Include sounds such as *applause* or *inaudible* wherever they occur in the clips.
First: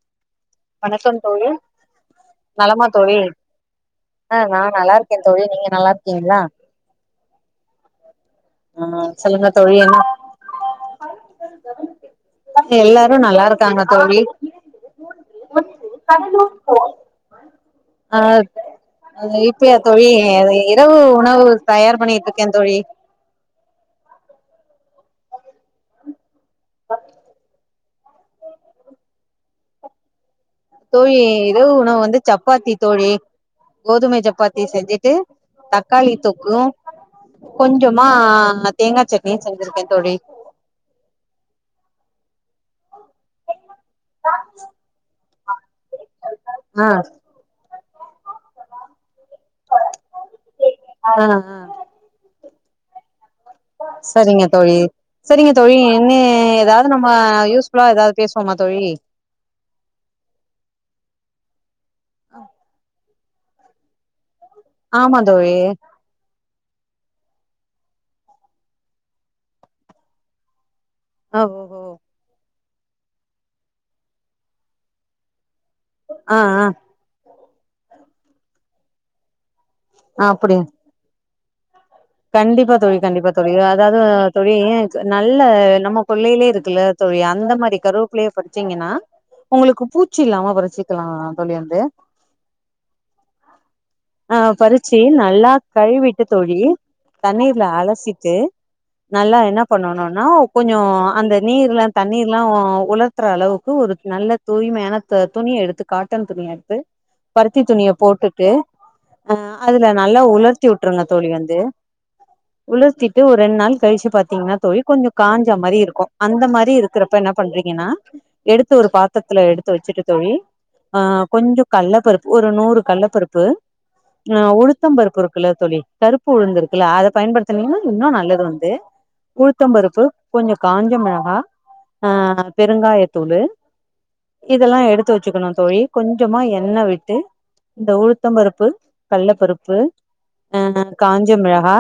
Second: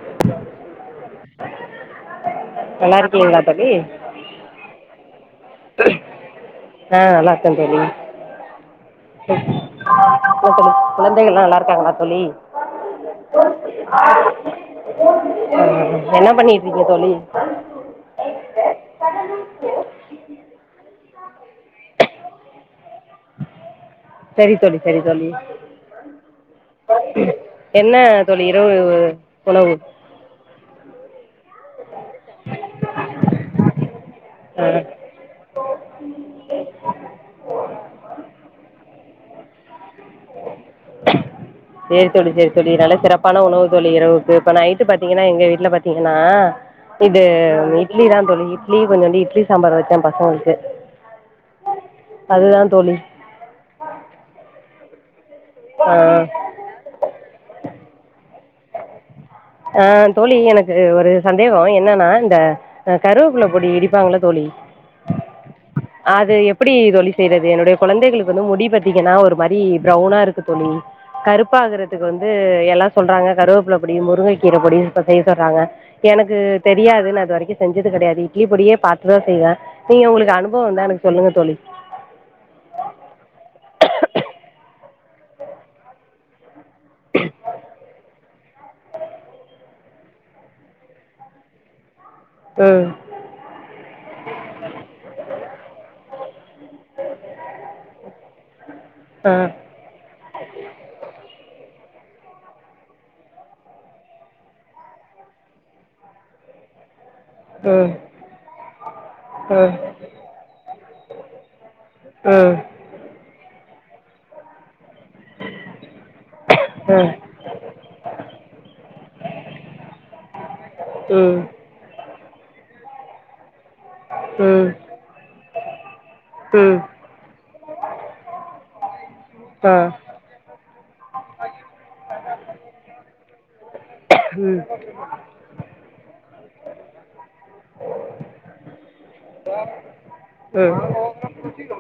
*inaudible* வணக்கம் தோழி நலமா நல்லா தோழி இருக்கீங்களா தோழி ஆ நான் நல்லாருக் கே தோழி நீங்க நல்லா இருக்கீங்களா ஆ நல்லா இருக்கேன் தோழி ஆமா சொல்லுங்க தோழி என்ன ஹோட்டலு குழந்தைகள்ல்லா நல்லா இருக்காங்களா தோழி எல்லாரு நல்லா இருக்காங்க தோழி என்ன பண்ணிட்ருக்கீங்க தோழி நல்லா இருக்கே இப்பையா தோழி இரவு உணவு தயார் பண்ணிட்டு இருக்கே தோழி சரி தோழி சரி தோழி என்ன தோழி இரவு உணவு தோழி இரவு உணவு வந்து சப்பாத்தி தோழி கோதுமை சப்பாத்தி ஆ செஞ்சு ட்டு தக்காளி தொக்கும் கொஞ்சமா தேங்காய் சட்னியும் செஞ்சிருக்கே தோழி *inaudible* சேரி தோழி சேரி தோழி நல்ல சிறப்பான உணவு தோழி இரவுக்கு இப்ப நைட்டு பாத்தீங்கன்னா எங்க வீட்டுல பாத்தீங்கனா ஆ இது இட்லி தா தோழி இட்லி கொஞ்சோ இட்லி சாம்பார் வெச்ச பசங்களுக்கு ஆ அதுதான் தோழி சரிங்க தோழி சரிங்க தோழி ஆ என்ன ஏதாவது நம்ம யூஸ்ஃபுல்லா ஏதாவது பேசுவோமா தோழி ஆ தோழி எனக்கு ஒரு சந்தேகம் என்னன்னா இந்த இந்த கருவேப்பில பொடி இடிப்பாங்கள தோழி ஆமா தோழி அது எப்டி தோழி செய்யிறது என்னுடைய குழந்தைகளுக்கு வந்து முடி பாத்தீங்கன்னா ஒரு மாரி ப்ரௌனா இருக்கு தோழி ஓ கருப்பா ஓஹோ ஆகுறதுக்கு வந்து எல்லாம் சொல்றாங்க கருவேப்பில பொடி முருங்ககீ கீர பொடி இப்ப செய்ய சொல்றாங்க ஆ எனக்கு ஆ தெரியாது நா இது வரைக்கும் செஞ்சது கெடையாது இட்லி பொடியே பாத்துதான் செய்வேன் நீங்க உங்களுக்கு அப்டி அனுபவம் இருந்தா எனக்கு சொல்லுங்க தோழி கண்டிப்பா தோழி கண்டிப்பா தோழி அதாவது தோழி ஏன் நல்ல நம்ம கொள்ளையிலே இருக்குல்ல தோழி அந்த மாரி கருவேப்பிள்ளைய பறிச்சீங்கன்னா உங்களுக்கு பூச் ச்சி இல்லாம பறிச்சிக்கலா தோழி வந்து ம் ஆ பறிச்சு நல்லா கழுவிட்டு தோழி தண்ணீர்ல அலசிட்டு ஆ நல்லா என்னா பண்ணனும்னா கொஞ்ச அந்த நீர்ல தண்ணீர்ல்லா உலர்த்தற அளவுக்கு ஒரு நல்ல தூய்மையான துணியெடுத்து காட்டன் துணியெடுத்து பருத்தி துணிய ம் ம் போட்டுட்டு ஆ ம் அதுல நல்லா உலர்த்திவுட்ருங்க தோழி வந்து ம் உலர்த்திட்டு ஒரு ரெண் நாள் கழிச்சு பாத்தீங்ன்னா தோழி கொஞ்ச காஞ்சா மாரி இருக்கு அந்த மாரி ம் ம் ஆ இருக்கிறப்ப என்ன பண்றீங்கன்னா எடுத்து ஒரு பாத்திரத்துல எடுத்து வச்சுட்டு தோழி அ ம் கொஞ்ச கல்லப்பருப்பு ஒரு நூறு கல்லப்பருப்பு ஆ ம் உளுத்தம்பருப்பு இருக்குல்ல தோழி கருப்பு உளுந்துருக் அத பயன்படுத்தினிங்கன இன்னு நல்லது வந்து உலுத்தம்பருப்பு கொஞ்ச காஞ்ச மெளகா ஆ பெருங்காயத்தூளு இதெல்லா எடுத்து வச்சுக்கணு தோழி கொஞ்சமா எண்ண விட்டு இந்த உலுத்தம் பருப்பு கல்ல பருப்பு அ காஞ்ச மெளகா,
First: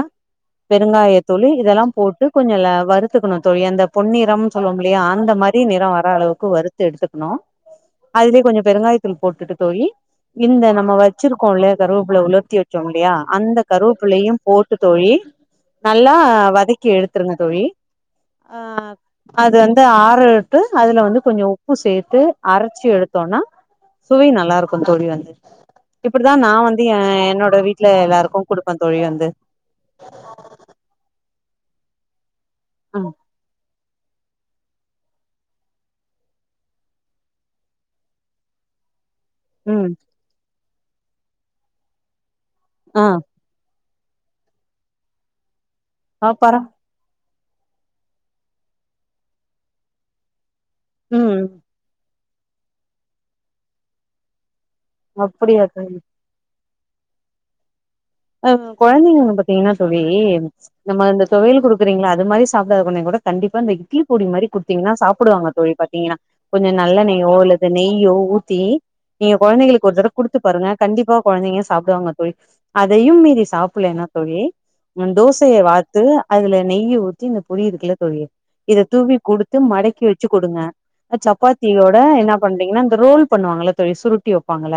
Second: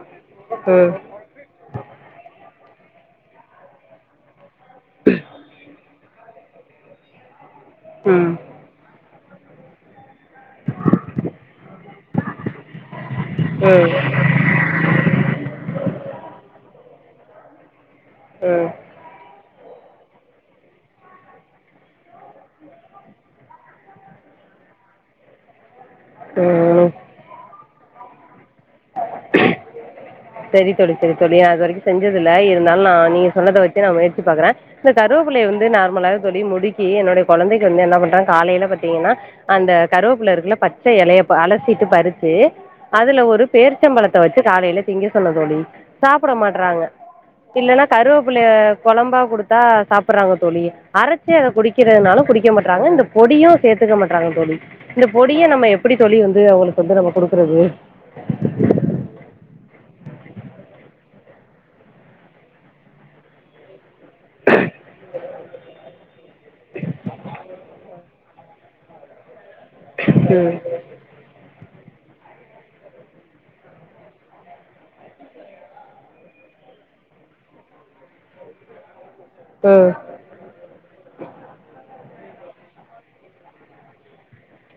பெருங்காய தூளு இதெல்லா போட்டு கொஞ்ச வருத்துக்கணு தோழி அந்த பொன்னிறம் சொல்லுவோ இல்லையா அந்த மாரி நிற வர அளவுக்கு வருத்து எடுத்துக்கணு ம் அதுலே கொஞ்ச பெருங்காய தூள் போட்டுட்டு தோழி இந்த நம்ம வச்சிருக்கோ இல்லயா கருவப்புல உலர்த்தி வச்சோ இல்லையா அந்த ம் கருவப்புல்லயு போட்டு தோழி நல்லா வதக்கி எடுத்துருங்க தோழி ஆ அது வந்து ஆற விட்டு அதுல வந்து கொஞ்ச உப்பு சேத்து அரச்சு எடுத்தோம்னா சுவை நல்லார்க்கு தோழி வந்து இப்டிதா நா ம் ம் வந்து அ என்னோட வீட்ல எல்லாருக்கு குடுப்பே தோழி வந்து செரி தோழி செரி தோழி நா இது வரைக்கு செஞ்சதில்ல இருந்தாலு நா ம் நீங்க சொன்னத வெச்சு நா முயற்சி பாக்குறே இந்த கருவேப்பிளைய வந்து நார்மலாவே தோழி முடிக்கி என்னோடைய கொழந்தைக்கு வந்து என்ன பண்ற காலைல பாத்தீங்கன்னா அந்த ம் கருவேப்ல இருக்குல்ல பச்ச எலைய அலசிட்டு பறிச்சி ஆ அதுல ஒரு பேர்ச்சம்பழத்த வச்சு காலைல திங்க சொன்னே தோழி சாப்புட பாப்பாரா மாட்றாங்க இல்லன்னா கருவபுல்லைய கொழம்பா குடுத் தா சாப்டுறாங்க தோழி அரைச்சு ம் அத குடிக்கிறதுனாலு குடிக்க மாட் றாங்க இந்த பொடியு சேத்துக்க மாட்றாங்க தோழி இந்த பொடிய நம்ம எப்புடி தோழி வந்து அவுங்களுக்கு க்கு வந்து நம்ப குடுக்குறது அ கொழந்தைங்கள பாத்தீங்கன்னா தோழி நம்ம இந்த தொவையல் குடுக்குறீங்ள்ள அது மாரி சாப்டாத கொழந்தைங்க கூட கண்டிப்பா இந்த இட்லி பொடி மாரி குடுத்தீங்கான சாப்டுவாங்க தோழி பாத்தீங்கன்னா கொஞ்ச நல்லெண்ணைய்யோ அல்லது நெய்யோ ஊத்தி நீங்க கொழந்தைங்களுக்கு ஒரு தடவ குடுத்து ம் பாருங்க கண்டிப்பா கொழந்தைங்க சாப்டுவாங்க தோழி அதையும் மீறி சாப்பலேன்னா தோழி ம் தோசைய வாத்து அதுல நெய் ஊத்தி இந்த பொடி இருக்குல தோழி இத தூவி குடுத் து ம் மடக்கி வச் சு குடுங்க சப்பாத்தியோட என்னா பண்றீங்ன்னா இந்த ரோல் பண்ணுவாங்கள்ள தோழி சுருட்டி வப்பாங்கள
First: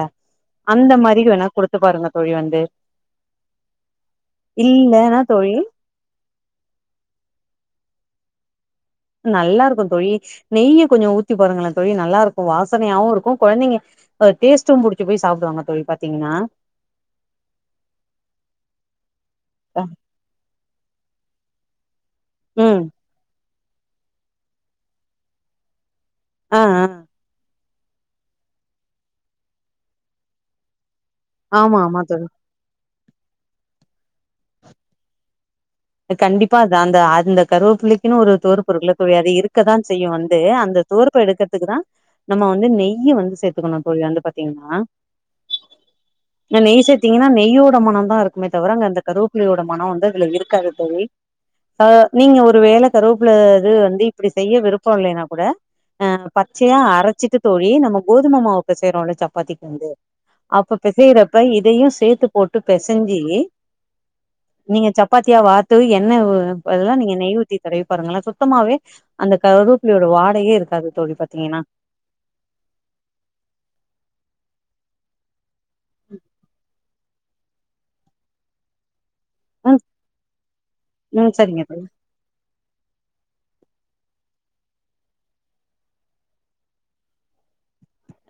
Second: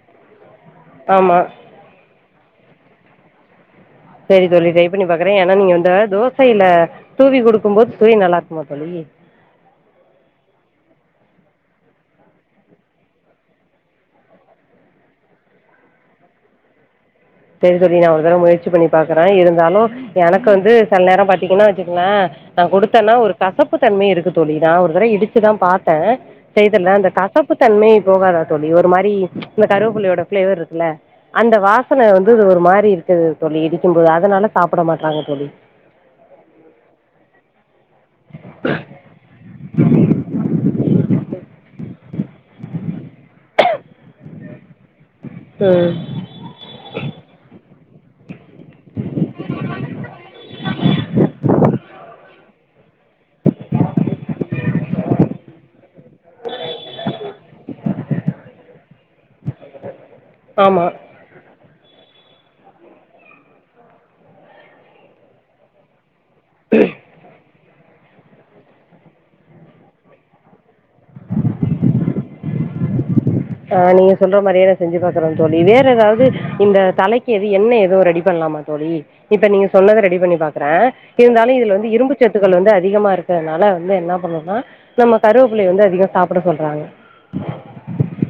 அந்த மாரி ஆமாம் வேணா குடுத்து பாருங்க தோழி வந்து சரி தோழி ட்ரை பண்ணி இல்லன்னா பாக்குறே ஏன்னா தோழி நீங்க வந்து தோசைல தூவி குடுக்கும்போது சுவை நல்லார்க்குமா தோழி நல்லாருக்கும் தோழி நெய்ய கொஞ்ச ஊத்தி பாருங்களே தோழி நல்லாருக்கு வாசனையாவு இருக்கு கொழந்தைங்க அ டேஸ்ட்டு புடிச்சு போய் சாப்டுவாங்க தோழி பாத்தீங்கன்னா செரி தோழி நா ஒரு தடவ முயற்சி பண்ணி பாக்குறே இருந்தாலு எனக்கு வந்து செல நேரம் பா த்தீங்கன்னா வச்சுக்கங்லே நா ம் குடுத்தேன்னா ஒரு கசப்பு தன்மை இருக்கு தோழி நா ஒரு தர இடிச்சுதா பாத்த ஆ ஆ செய்தல அந்த கசப் உப்பு தன்மை போகாதா தோழி ஒரு மாரி ம்ச் இந்த கருவேப்புலையோட பிளேவர்ருக்குல்ல அந்த வா ஆமா ஆமா தோழி ஸ் ஒரு மாரி இருக்குது தோழி இடிக்கும்போது அதனால சாப்ட மாட்றாங்க தோழி அ கண்டிப்பா அது அந்த அந்த கருவேப்புள்ளைக் கினு ஒரு துவர்ப்பு இருக்குல்ல தோழி அது இருக்கதா செய்யு வந்து அந்த துவர்ப் பு எடுக்கறதுக்கு தா நம்ம வந்து நெய்ய வந்து சேத் துக்கணு தோழி வந்து பாத்தீங்கன்னா ம் இந்த நெய் சேதிங்கன்னா நெய்யோட மனோ தா இருக்குமே தவிர அங்க அந்த கருப்பிள்ளையோட மனம் வந்து அதுல இருக்காது தோழி அ நீங்க ஒரு வேல கருப்புல இது வந்து இப்டி செய்ய விருப்போ இல்லைனா கூட அ பச்சையா அரச்சிட்டு தோழி நம்ம கோதுமமாவு பெசயுறோம்ல சப்பாத்திக்கு வந்து அப்ப ஆமாம் பெசைறப் ப இதையு சேத்து போட்டு பி பெசைஞ்சி நீங்க சப்பாத்தியா வாத் து எண்ணவ் அதெல்லா நீங்க நெய் உத் தி தடவி பாருங்களே சுத்தமாவே அந்த கருப்பிளையோட வாடையே இருக்காது தோழி பாத்தீங்கன்னா ஆ நீங்க சொல்ற மாரியே நா செஞ்சு பாக்குற தோழி வேற ஏதாவது இந்த தலைக் கு எது எண்ண ஏதோ ரெடி பண்ணலாமா தோழி இப்ப நீங்க ம் சொன்னத ரெடி பண்ணி பாக்கற ம் இருந்தாலு சரிங்க இது தோழி வந்து இரும்புச் சத்துக்கள் வந்து அதிகமா இருக்குறதுனால வந்து என்ன பண்ணுன்னா நம்ம கருவேப்பிள்ளைய வந்து அதிகோ சாப்ட சொல்றாங்க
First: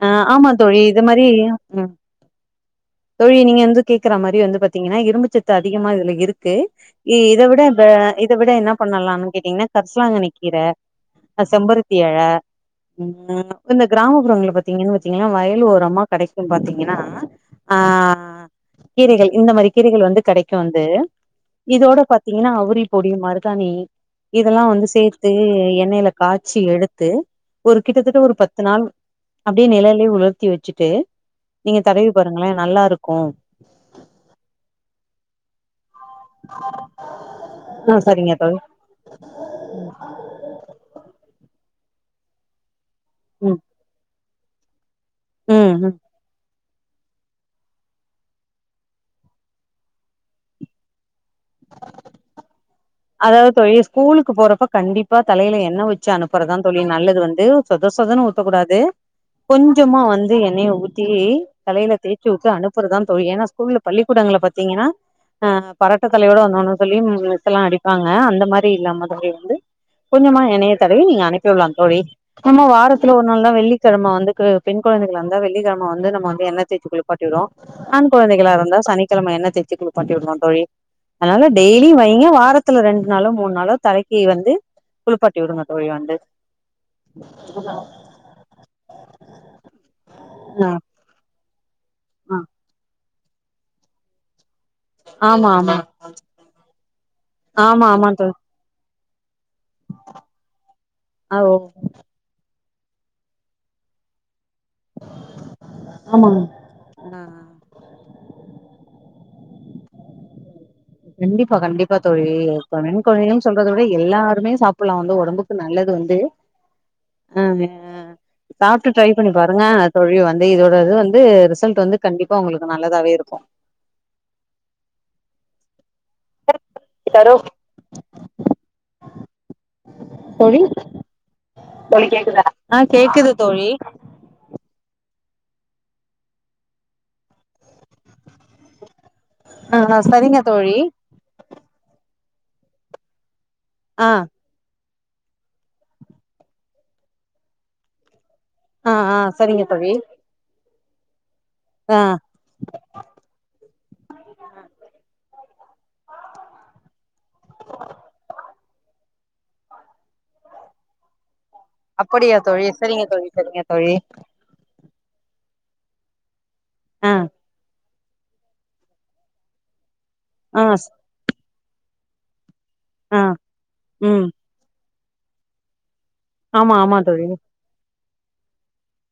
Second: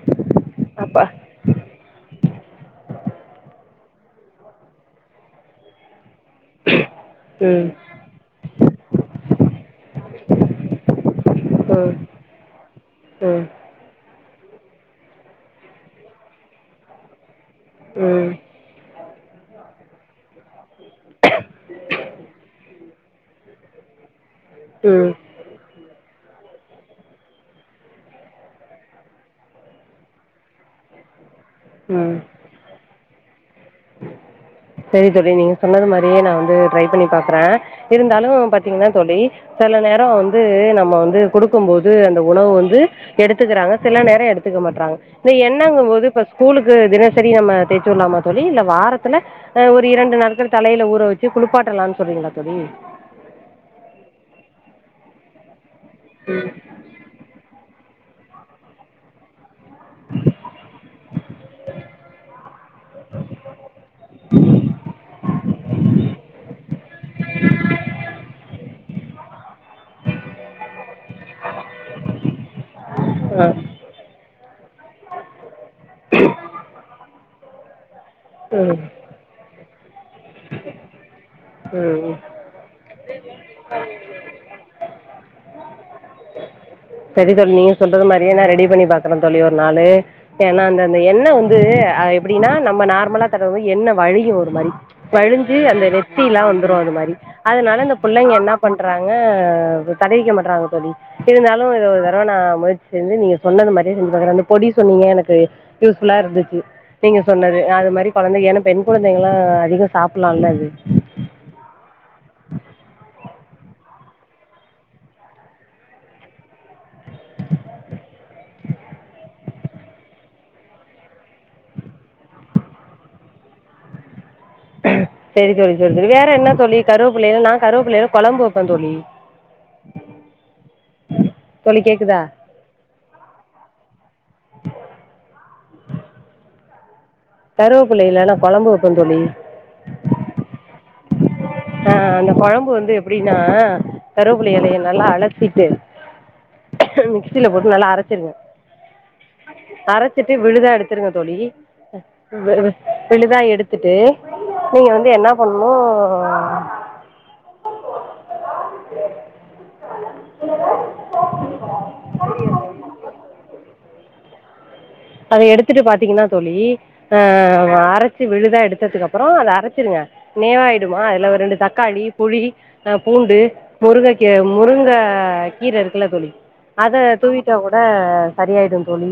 ஆ ஆமா தோழி இது அப்போ மாரி ம் தோழி நீங்க வந்துத் கேக்குற மாரி வந்து பாத்தீங்கன்னா இரும்புச்சத்து அதிகமா இதுல இருக்கு இ இத விட ம் வே த் இத விட என்ன பண்ணலாம்னு கேட்டீங்கன்னா கரிசலாங்கண்ணி கீர அ செம்பருத்தி ம் எல ம் இந்த கிராமப்புறங்கள பாத் தீங்கன் பாத்தீங்ளா வயல் ஓரமா கடைக்குன் பாத்தீங்கன்னா ஆ ம் கீரைகள் இந்த மாரி கீரைகள் வந்து கெடைக்கு வந்து இதோட பாத்தீங்கன்னா அவ்ரிப் பொடியு மருதாணி இதெல்லா வந்து ம் சேர்த்து து எண்ணெயில காய்ச்சி எடுத்து ஒரு கிட்டத்தட்ட ஒரு பத்து நாள் அப்டியே நெழல்லயே உலர்த்தி வச்சுட்டு நீங்க தடவி பாருங்களே நல்லா இருக்கு செரி தோழி நீங்க சொன்னது மாதிரியே நா வந்து ட்ரை பண்ணி பாக்குற ஆ இருந்தாலு சரிங்க தோழி பாத்தீங்கன்னா தோழி செல நேரோ வந்தூ நம்ம வந்து குடுக்கும் போது அந்த உணவு வந்து ம் எடுத்துக்கிறாங்க சில நேரோ எடுத்துக்க மாட்றாங்க இந்த ம் எண்ணங்கும் ம் போது பஸ் ஸ்கூலுக்கு தினசரி நம்ம தேச்சு வுட்லாமா தோழி இல்ல வாரத்துல ஆ ஒரு இரண்டு நாட்கள் தலைல ஊற வச் சு குளிப்பாட்டலாம்னு சொல்றீங்களா தோழி அதாவது தோழி ஸ்கூலுக்கு போறப்ப கண்டிப்பா தலயில என்ன வச்சு அனுப்புறதுதா தோழி நல்லது வந்து சொத் தோசதன்னு ஊத்தக்கூடாது கொஞ்சமா வந்து எண்ணெய ஊத்தி தலைல தேச்சு உட்டு அனுப்புறதா தோழி ஏன்னா ஸ்கூல்ல பள்ளிக்கூடங்கள்ல பாத்தீங்கன்னா ஆ பரட்டத்தலயோட வந்தோன்னு சொல்லி ம் மித்தல்லா அடிப் வாங்க அந்த மாரி இல்லாம தோழி வந்து கொஞ்சமா எண்ணய தடவி நீங்க அனுப்பிவில்லா தோழி நம்ம வாரத்துல ஒரு நாள்ல தா ஆ வெள்ளிக்கெழம வந்து கு பெண் கொழந்தைகளாருந்தா வெள்ளிக்கெழம வந்து நம்ம வந்து என்ன தேச்சு குளிப்பாட் டிறோ ஆண் குழந்தைகளா இருந்தா ம் சனிக்கிழம எண்ண தேச்சு குழுப்பாட்டி விடுனு தோழி அனால டெய்லி ம் ம் வைங்க வாரத் த்துல ரெண்ட்டு நாளோ மூண் நாளோ தலைக்கு வந்த குளுப்பாட்டி வுடுங்க தோழி வந்து சரி தோழி நீங்க சொல்றது மாரியே நா ரெடி பண்ணி பாக்குறே தோழி ஒரு நாளு ஏன்னா ஆ அந்த இந்த எண்ண வந்த அ எப்டினா நம்ம நார்மலா தடவுவ எண்ண வழியு ஒரு மாரி ஆமா வழிஞ்சு ஆமா அந்த நெத்திலா வந்துரு அது மாரி அதனால ஆமா இந்த ஆமா புள்ளைங்க தோழி என்னா பண்றாங்க தடவிக்க மாட்றாங்க தோழி ஆ ஓ இருந்தாலு இத ஒரு தரவ நா முயற்சி செஞ்சு நீங்க சொன்னது மாரியே செஞ்சு பாக்ரே இந்த பொடிஸ் சொன்னீங்க எனக்கு யூஸ் ஃபுல்லா ஆமாங்க இருந்துச்சு நீங்க சொன்னது அது மாரி கொழந்தகனா பெண் குழந்தைகளா அதிகொ சாப்லால்ல அது கண்டிப்பா கண்டிப்பா தோழி இப்ப பெண் கொழந்கள் சொல்றத விட எல்லாருமே சாப்புட்லா வந்து ஒடம்புக்கு நல்லது வந்து ஆ சாப்ட்டு ட்ரை பண்ணி பாருங்கா தோழி வந்து இதோட இது வந்த ரிசல்ட் வந்து கண்டிப்பா ஒங்களுக்கு நல்லதாவே இருக்கு செரி தோழி செரி செரி வே என்ன தோழி கருவப்புள்ளைல நா கருவப்புள்ளைல கொழம்பு வப்பே தோழி தோழி தோழி கேக்குதா ஆ கேக்குது தோழி கருவப்புள்ளைல நா கொழம்பு வப்பே தோழி ஆ ஆ சரிங்க தோழி ஆ அந்த கொழம்பு வந்து எப்டின்னா ஆ கருவ ப்புள எலைய நல்லா அலச்சிட்டு மிக்சில போட்டு நல்லா அரச்சிருங்க ஆ ஆ சரிங்க தோழி அரச்சிட்டு விழுதா எடுத்துருங்க தோழி ஆ வி விழுதா எடுத்துட்டு நீங்க வந்து என்னா பண்ணனு அப்படியா தோழி செரிங்க தோழி செரிங்க தோழி அத எடுத்துட்டு பாத்திங்கன்னா தோழி ஆ அரச்சு விழுதா எடுத்தத்துக்கப்பொறோ அத அரச்சிருங்க ஆ நேராயிடுமா அதுல ஒரு ரெண்டு தக்காளி புளி அ ஆ பூண்டு ம் முருங்கக்கீ முருங்க கீர இருக்குல தோழி ஆமா ஆமா அத தோழி தூவிட்டா கொட சரியாயிடு தோழி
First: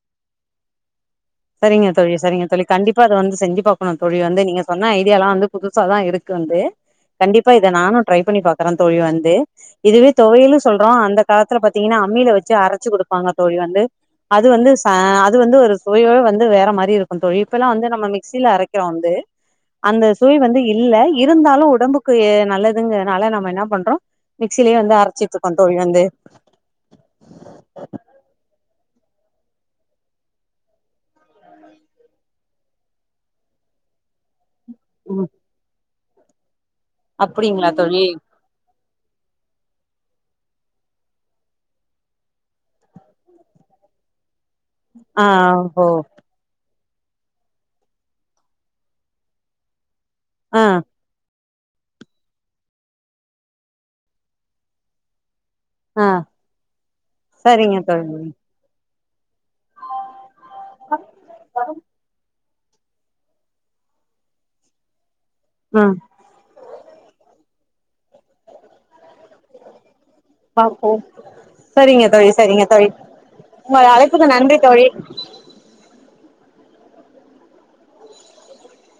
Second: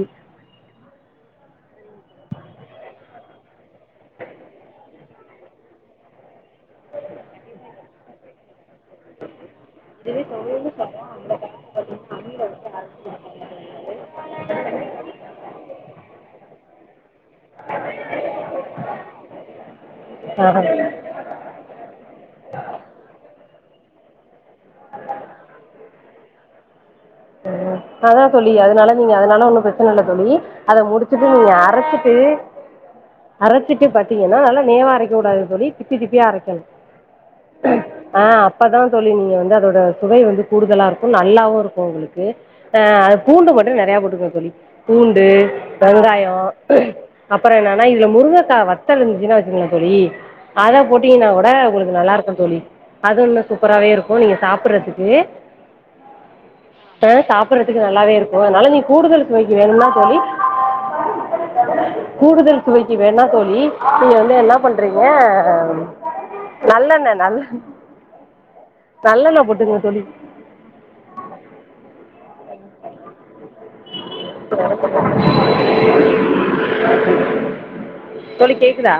செரிங்க தோழி செரிங்க தோழி கண்டிப்பா அத வந்து செஞ்சு பாக்கணு தோழி வந்து நீங்க சொன்ன ஐடியாலா வந்து புதுசா தா இருக்கு வந்து கண்டிப்பா இத நானு ட்ரை பண்ணி பாக் தரந் தோழி வந்து இதுவே தொவயலு சொல்றோ அந்த காலத்துல பாத்திங்கன்னா அம்மில வச்சு அரச்சு குடுப்பாங்க தோழி வந்து அது வந்து ச அது வந்து ஒரு தொலியோட வந்து வேற மாரி இருக்கு தோழி இப்பல்லா வந்து நம்ம மிக்சில அரைக்கிறோ வந்து அந்த சுவை வந்து ஆஹா. இல்ல இருந்தாலு உடம்பு க்கு நல்லதுங்குறனால நம்ம என்னா பண்றோ மிக்சிலயே வந்து அரச்சிட்டு இருக்கோ தோழி வந்து அதா தோழி அதுனால நீங்க அதனால ஒன்னு பிரச்சன இல்ல தோழி அத முடுச்சுட்டு நீங்க அரச்சிட்டு அரச் சுட்டு பாத்திங்கன்னா நல்லா நேவா அரைக்க ம் கூடாது தோழி திப்பி திப்பியா அரைக்கனு அப்டிங்களா தோழி அ அப்ப தா தோழி நீங்க வந்து அதோட சுவை வந்து கூடுதலா இருக்கு நல்லாவு இருக்கு உங்ளுக் கு அ பூண்டு மட்டு நெறைய போட்டுக்ங்க தோழி பூண்டு ஆ ஓ வெங்காயோ அப்பறொ என்னான இதுல முருங்கக்கா வத்தல் இருந்துச்ன்னா வச்சுக்ங்ளே தோழி ஆ அத போட்டீங்கனா ஒட ஒங்ளுக் நல்லாருக்கு தோழி அது இன்னு சூப்பரவே இருக்கு நீங்க சாப்புட்றதுக்கு அ ஆ சாப்புட்றதுக்கு நல்லாவே இருக்கு அதுனால நீ கூடுதல் இப்போதிக்கி வேணுனா தோழி கூடுதல் சுவைக்கி வேணா தோழி நீங்க வந்து என்னா பண்றீங்க ம் நல்லண்ணெ நல்ல நல்லண்ண போட்டுங்க தோழி பாப்போ செரிங்க தோழி செரிங்க தோழி உங்கள் அழைப்புக்கு நன்றி தோழி தோழி கேக்குதா